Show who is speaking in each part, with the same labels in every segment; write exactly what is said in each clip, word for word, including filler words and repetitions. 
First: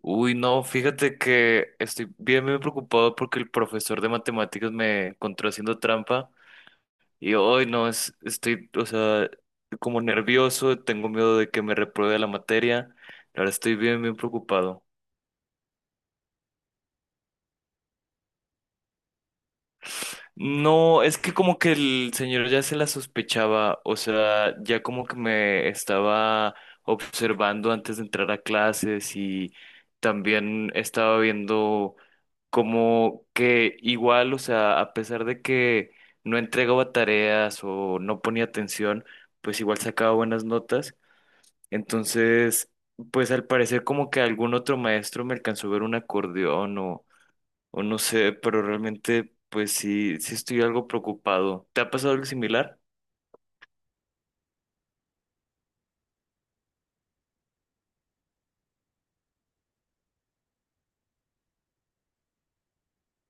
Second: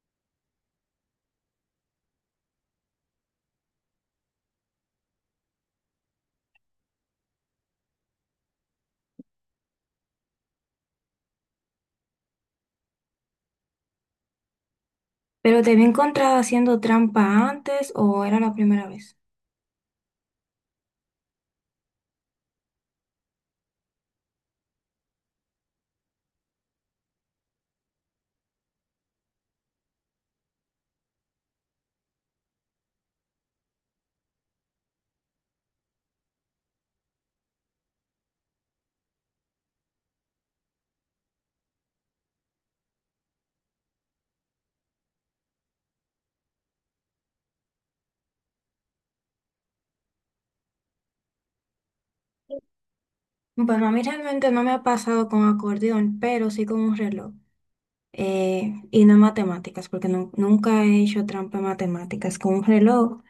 Speaker 1: Uy, no, fíjate que estoy bien, bien preocupado porque el profesor de matemáticas me encontró haciendo trampa y hoy no, es, estoy, o sea, como nervioso, tengo miedo de que me repruebe la materia. ahora estoy bien, bien preocupado.
Speaker 2: ¿Pero te había encontrado haciendo trampa antes o era la primera vez?
Speaker 1: No, es que como que el señor ya se la sospechaba, o sea, ya como que me estaba observando antes de entrar a clases y también estaba viendo como que igual, o sea, a pesar de que no entregaba tareas o no ponía atención, pues igual sacaba buenas notas. Entonces, pues al parecer como que algún otro maestro me alcanzó a ver un acordeón o no sé, pero realmente pues sí, sí estoy algo preocupado. ¿Te ha pasado algo similar?
Speaker 2: Bueno, a mí realmente no me ha pasado con acordeón, pero sí con un reloj. Eh, y no en matemáticas, porque nu- nunca he hecho trampa en matemáticas con un reloj.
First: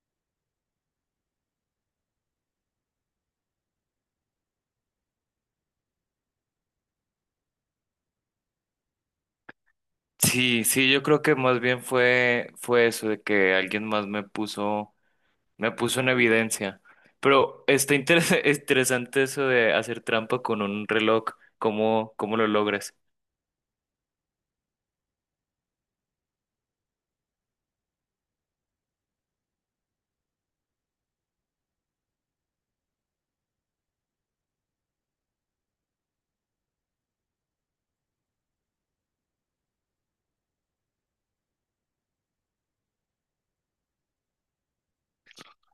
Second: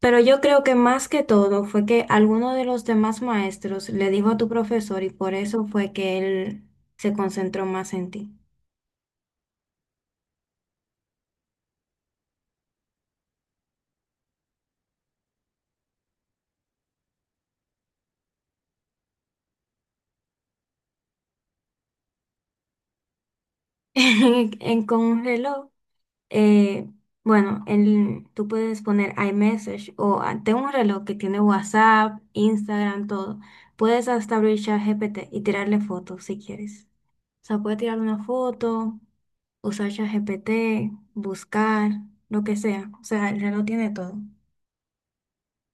Speaker 2: Pero yo creo que más que todo fue que alguno de los demás maestros le dijo a tu profesor y por eso fue que él se concentró más en ti.
Speaker 1: Sí, sí, yo creo que más bien fue, fue eso de que alguien más me puso, me puso en evidencia. Pero está interes- interesante eso de hacer trampa con un reloj. ¿Cómo, cómo lo logras?
Speaker 2: En, en- con un reloj. eh, bueno, el- tú puedes poner iMessage o ah, tengo un reloj que tiene WhatsApp, Instagram, todo. Puedes hasta abrir ChatGPT y tirarle fotos si quieres. O sea, puedes tirar una foto, usar ChatGPT, buscar, lo que sea. O sea, el reloj tiene todo.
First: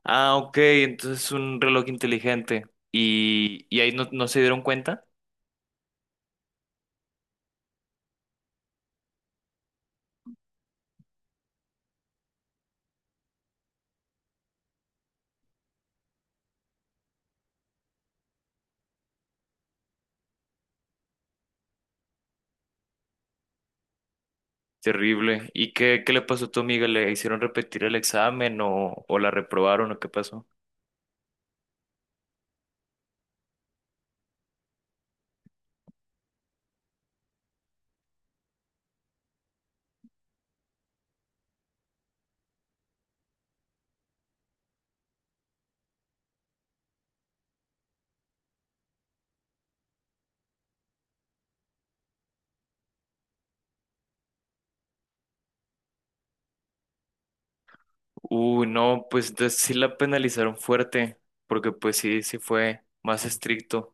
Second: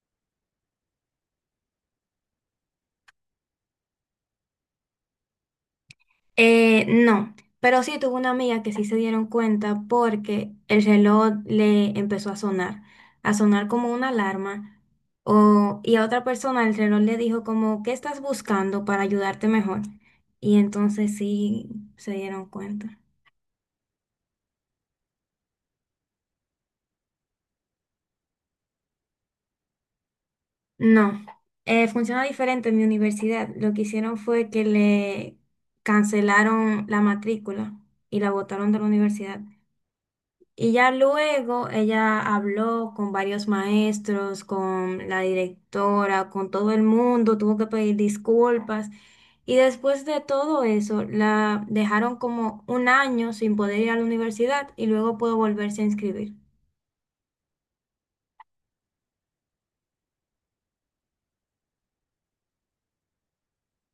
Speaker 1: Ah, ok, entonces es un reloj inteligente. Y, y ahí no, no se dieron cuenta.
Speaker 2: Eh, no, pero sí tuve una amiga que sí se dieron cuenta porque el reloj le empezó a sonar, a sonar como una alarma, o, y a otra persona el reloj le dijo como, ¿qué estás buscando para ayudarte mejor? Y entonces sí se dieron cuenta.
Speaker 1: Terrible. ¿Y qué, qué le pasó a tu amiga? ¿Le hicieron repetir el examen o, o la reprobaron o qué pasó?
Speaker 2: No, eh, funciona diferente en mi universidad. Lo que hicieron fue que le cancelaron la matrícula y la botaron de la universidad. Y ya luego ella habló con varios maestros, con la directora, con todo el mundo, tuvo que pedir disculpas. Y después de todo eso, la dejaron como un año sin poder ir a la universidad y luego pudo volverse a inscribir.
Speaker 1: Uy, no, pues de- sí la penalizaron fuerte, porque pues sí, sí fue más estricto.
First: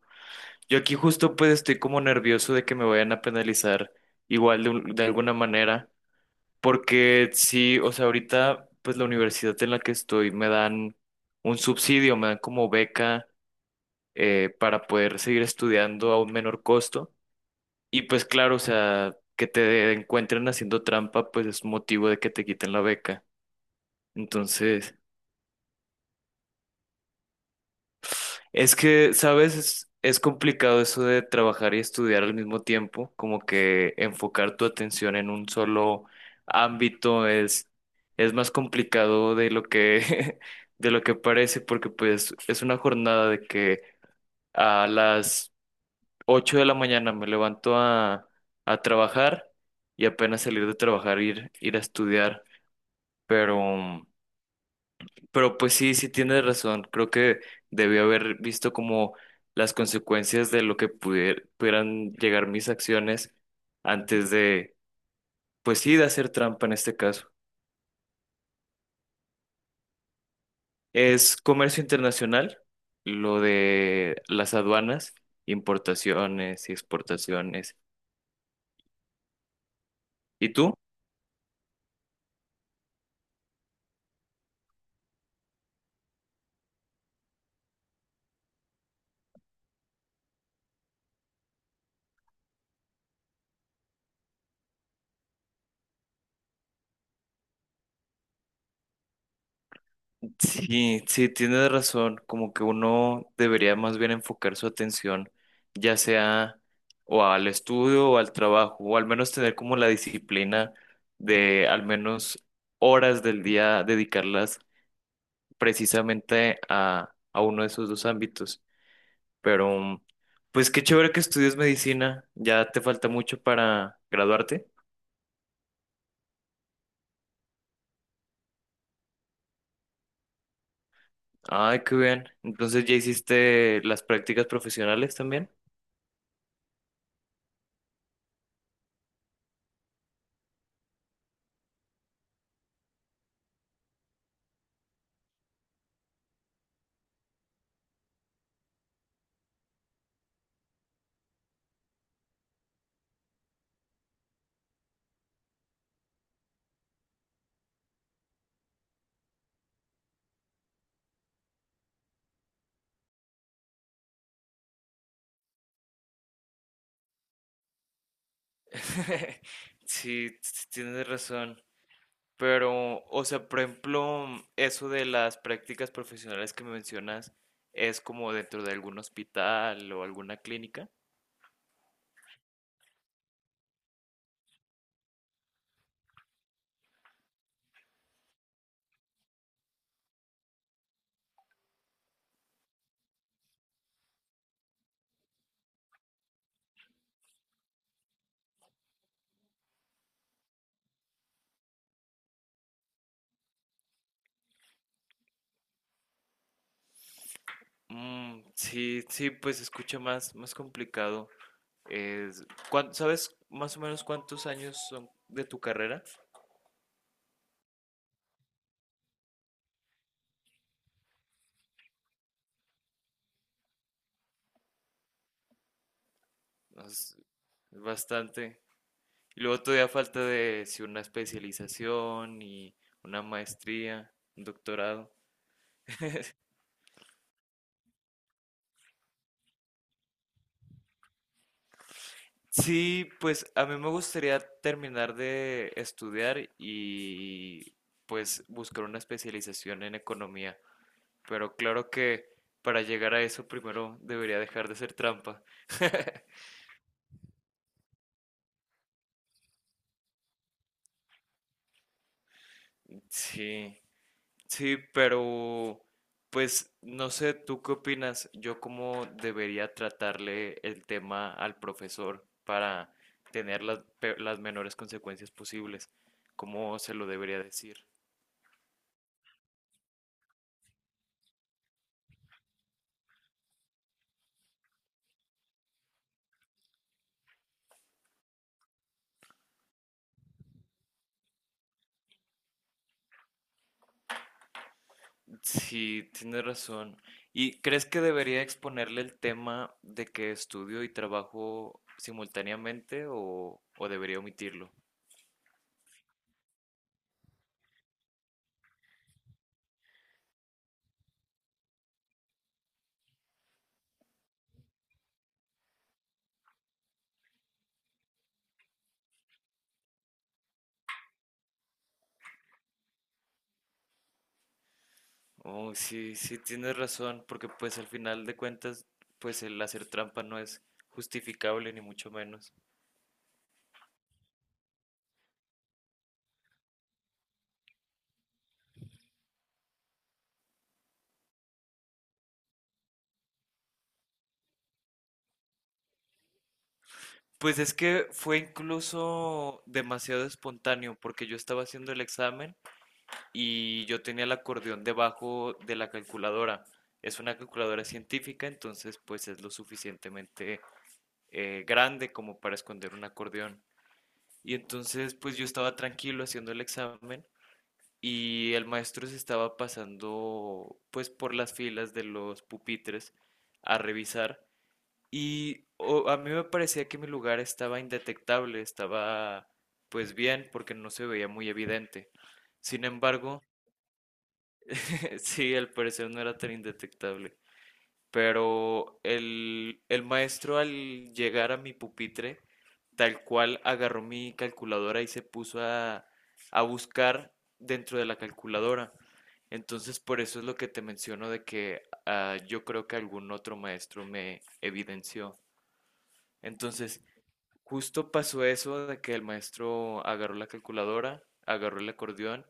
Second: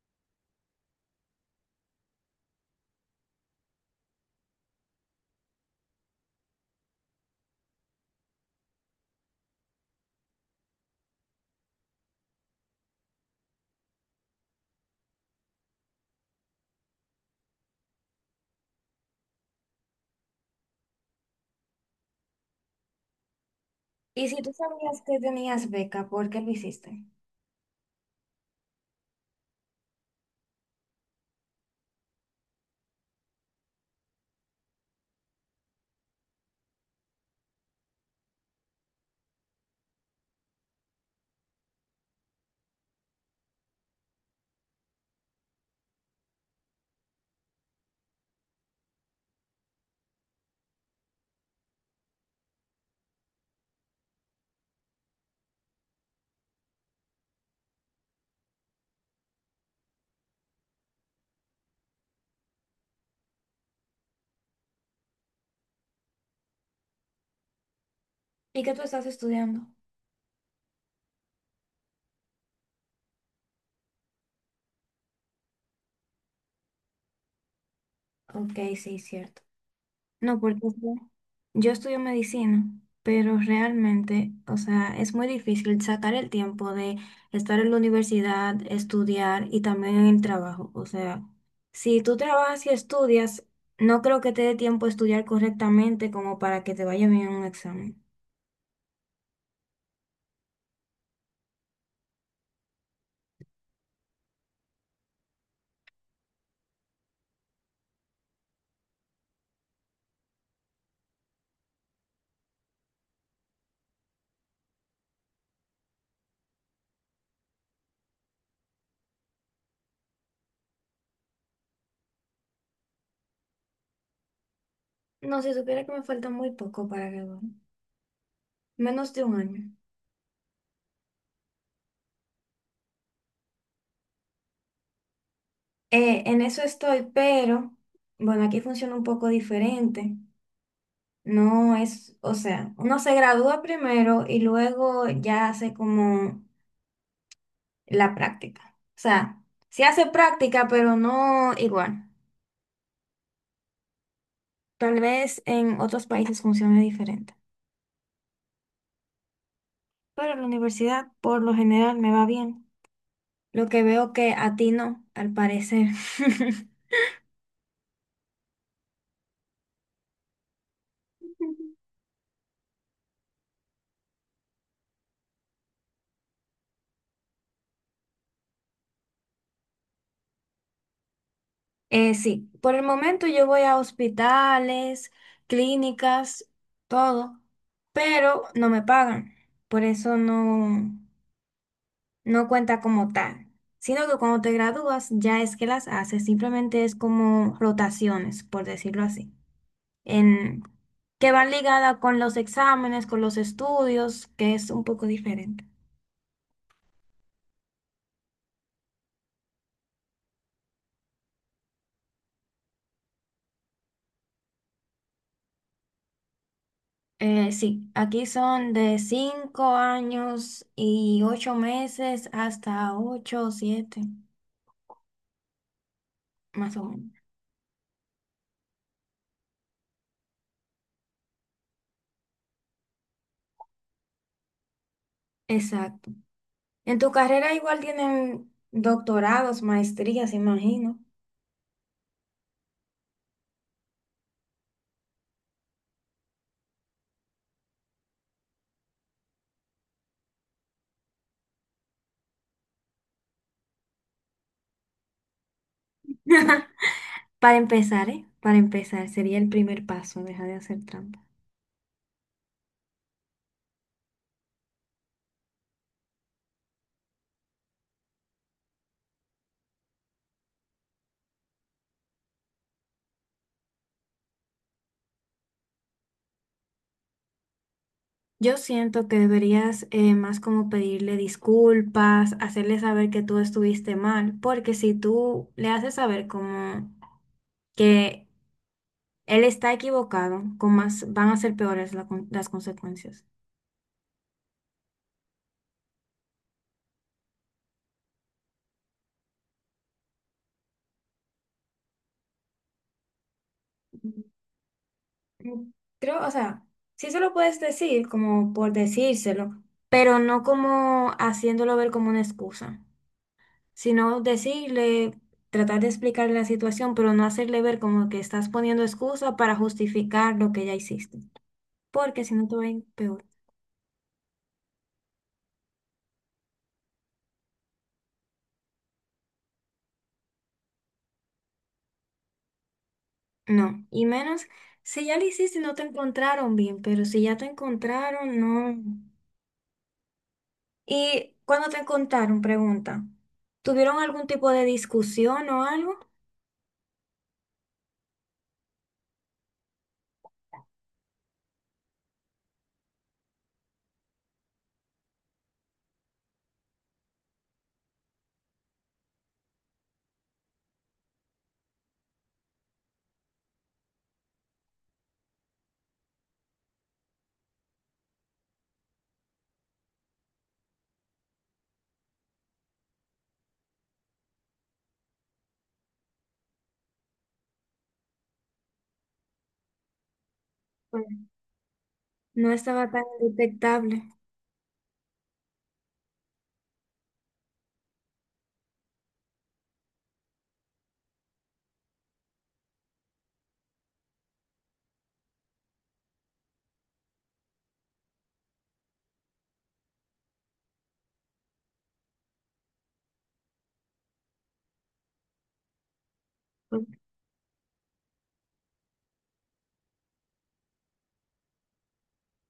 Speaker 1: Yo aquí justo pues estoy como nervioso de que me vayan a penalizar igual de, un- de alguna manera, porque sí, o sea, ahorita pues la universidad en la que estoy me dan un subsidio, me dan como beca eh, para poder seguir estudiando a un menor costo. Y pues claro, o sea, que te encuentren haciendo trampa pues es motivo de que te quiten la beca.
Speaker 2: Y si tú
Speaker 1: Entonces...
Speaker 2: sabías que tenías beca, ¿por qué lo hiciste?
Speaker 1: Es que, ¿sabes? Es, es complicado eso de trabajar y estudiar al mismo tiempo, como que enfocar tu atención en un solo ámbito es, es más complicado de lo que, de lo que parece, porque pues es una jornada de que a las ocho de la mañana me levanto a, a trabajar y apenas salir de trabajar ir, ir a estudiar, pero... Pero pues sí, sí tienes razón. Creo que debí haber visto como las consecuencias de lo que pudier- pudieran llegar mis acciones antes de, pues sí, de hacer trampa en este caso.
Speaker 2: ¿Y qué tú estás estudiando?
Speaker 1: Es comercio internacional, lo de las aduanas, importaciones y exportaciones.
Speaker 2: Ok, sí, cierto. No,
Speaker 1: ¿Y
Speaker 2: porque o
Speaker 1: tú?
Speaker 2: sea, yo estudio medicina, pero realmente, o sea, es muy difícil sacar el tiempo de estar en la universidad, estudiar y también en el trabajo. O sea, si tú trabajas y estudias, no creo que te dé tiempo a estudiar correctamente como para que te vaya bien en un examen.
Speaker 1: Sí, sí, tienes razón, como que uno debería más bien enfocar su atención, ya sea o al estudio o al trabajo, o al menos tener como la disciplina de al menos horas del día dedicarlas precisamente a, a uno de esos dos ámbitos. Pero, mm, pues qué chévere que estudies medicina, ya te falta mucho para graduarte.
Speaker 2: No, si supiera que me falta muy poco para graduar, menos de un año.
Speaker 1: Ay, qué bien. Entonces, ¿ya hiciste las prácticas profesionales también?
Speaker 2: Eh, en eso estoy, pero bueno, aquí funciona un poco diferente. No, es, o sea, uno se gradúa primero y luego ya hace como la práctica. O sea, se hace práctica, pero no igual. Tal vez en otros países funcione diferente. Pero en la universidad, por lo general, me va bien. Lo que veo que a ti no, al parecer.
Speaker 1: Sí, tienes razón. Pero, o sea, por ejemplo, eso de las prácticas profesionales que me mencionas es como dentro de algún hospital o alguna clínica.
Speaker 2: Eh, sí, por el momento yo voy a hospitales, clínicas, todo, pero no me pagan. Por eso no. No cuenta como tal, sino que cuando te gradúas ya es que las haces, simplemente es como rotaciones, por decirlo así, en, que van ligadas con los exámenes, con los estudios, que es un poco diferente.
Speaker 1: Mm, sí, sí, pues se escucha más, más complicado. Es, ¿cuán- ¿sabes más o menos cuántos años son de tu carrera?
Speaker 2: Eh, sí, aquí son de cinco años y ocho meses hasta ocho, o siete, más o
Speaker 1: Es
Speaker 2: menos.
Speaker 1: bastante. Y luego todavía falta de si una especialización y una maestría, un doctorado.
Speaker 2: Exacto. En tu carrera igual tienen doctorados, maestrías, imagino.
Speaker 1: Sí, pues a mí me gustaría terminar de estudiar y pues buscar una especialización en economía. Pero claro que para llegar a eso primero debería dejar de hacer trampa.
Speaker 2: Para empezar, ¿eh? Para empezar, sería el primer paso, deja de hacer trampa.
Speaker 1: Sí, sí, pero pues no sé, ¿tú qué opinas? Yo cómo debería tratarle el tema al profesor para tener las, pe- las menores consecuencias posibles. ¿Cómo se lo debería decir?
Speaker 2: Yo siento que deberías eh, más como pedirle disculpas, hacerle saber que tú estuviste mal, porque si tú le haces saber como que él está equivocado, con más van a ser peores la con- las consecuencias.
Speaker 1: Sí, tienes razón. ¿Y crees que debería exponerle el tema de que estudio y trabajo simultáneamente o, o debería omitirlo?
Speaker 2: Mm, creo, o sea, sí se lo puedes decir como por decírselo, pero no como haciéndolo ver como una excusa. Sino decirle, tratar de explicarle la situación, pero no hacerle ver como que estás poniendo excusa para justificar lo que ya hiciste, porque si no te va a ir peor.
Speaker 1: Oh, sí, sí, tienes razón, porque pues al final de cuentas, pues el hacer trampa no es justificable ni mucho menos.
Speaker 2: No, y menos si ya lo hiciste y no te encontraron bien, pero si ya te encontraron, no. Y cuando te encontraron, pregunta, ¿tuvieron algún tipo de discusión o algo?
Speaker 1: Pues es que fue incluso demasiado espontáneo, porque yo estaba haciendo el examen y yo tenía el acordeón debajo de la calculadora. Es una calculadora científica, entonces pues es lo suficientemente eh, grande como para esconder un acordeón. Y entonces pues yo estaba tranquilo haciendo el examen y el maestro se estaba pasando pues por las filas de los pupitres a revisar y o- a mí me parecía que mi lugar estaba indetectable, estaba pues bien porque no
Speaker 2: Pues,
Speaker 1: se veía muy evidente.
Speaker 2: no
Speaker 1: Sin
Speaker 2: estaba tan
Speaker 1: embargo,
Speaker 2: detectable.
Speaker 1: sí, al parecer no era tan indetectable. Pero el, el maestro al llegar a mi pupitre, tal cual agarró mi calculadora y se puso a, a buscar dentro de la calculadora. Entonces, por eso es lo que te menciono de que ah, yo creo que algún otro maestro me evidenció.
Speaker 2: Pues,
Speaker 1: Entonces, Justo pasó eso de que el maestro agarró la calculadora, agarró el acordeón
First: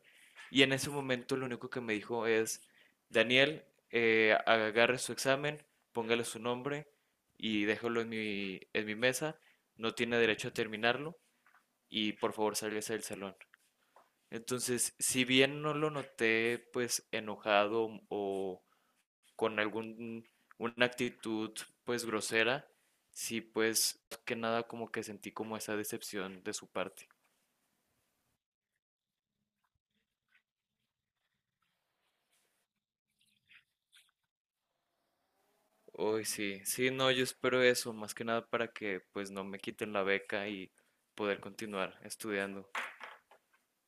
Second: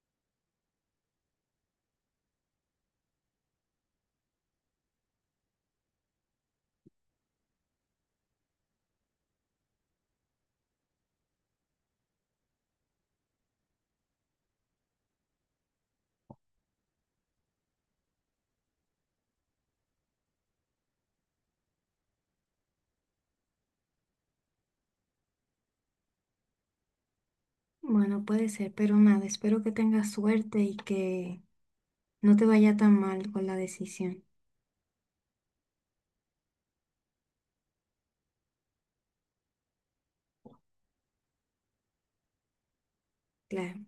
Speaker 1: y en ese momento lo único que me dijo es: Daniel, eh, agarre su examen, póngale su nombre y déjalo en mi, en mi mesa, no tiene derecho a terminarlo y por favor sálgase del salón. Entonces, si bien no lo noté pues enojado o con algún, una actitud pues grosera, sí pues que nada como que sentí como esa decepción de su parte.
Speaker 2: bueno, puede ser, pero nada, espero que tengas suerte y que no te vaya tan mal con la decisión.
Speaker 1: Uy, sí, sí, no, yo espero eso, más que nada para que pues no me quiten la beca y poder continuar estudiando.
Speaker 2: Claro.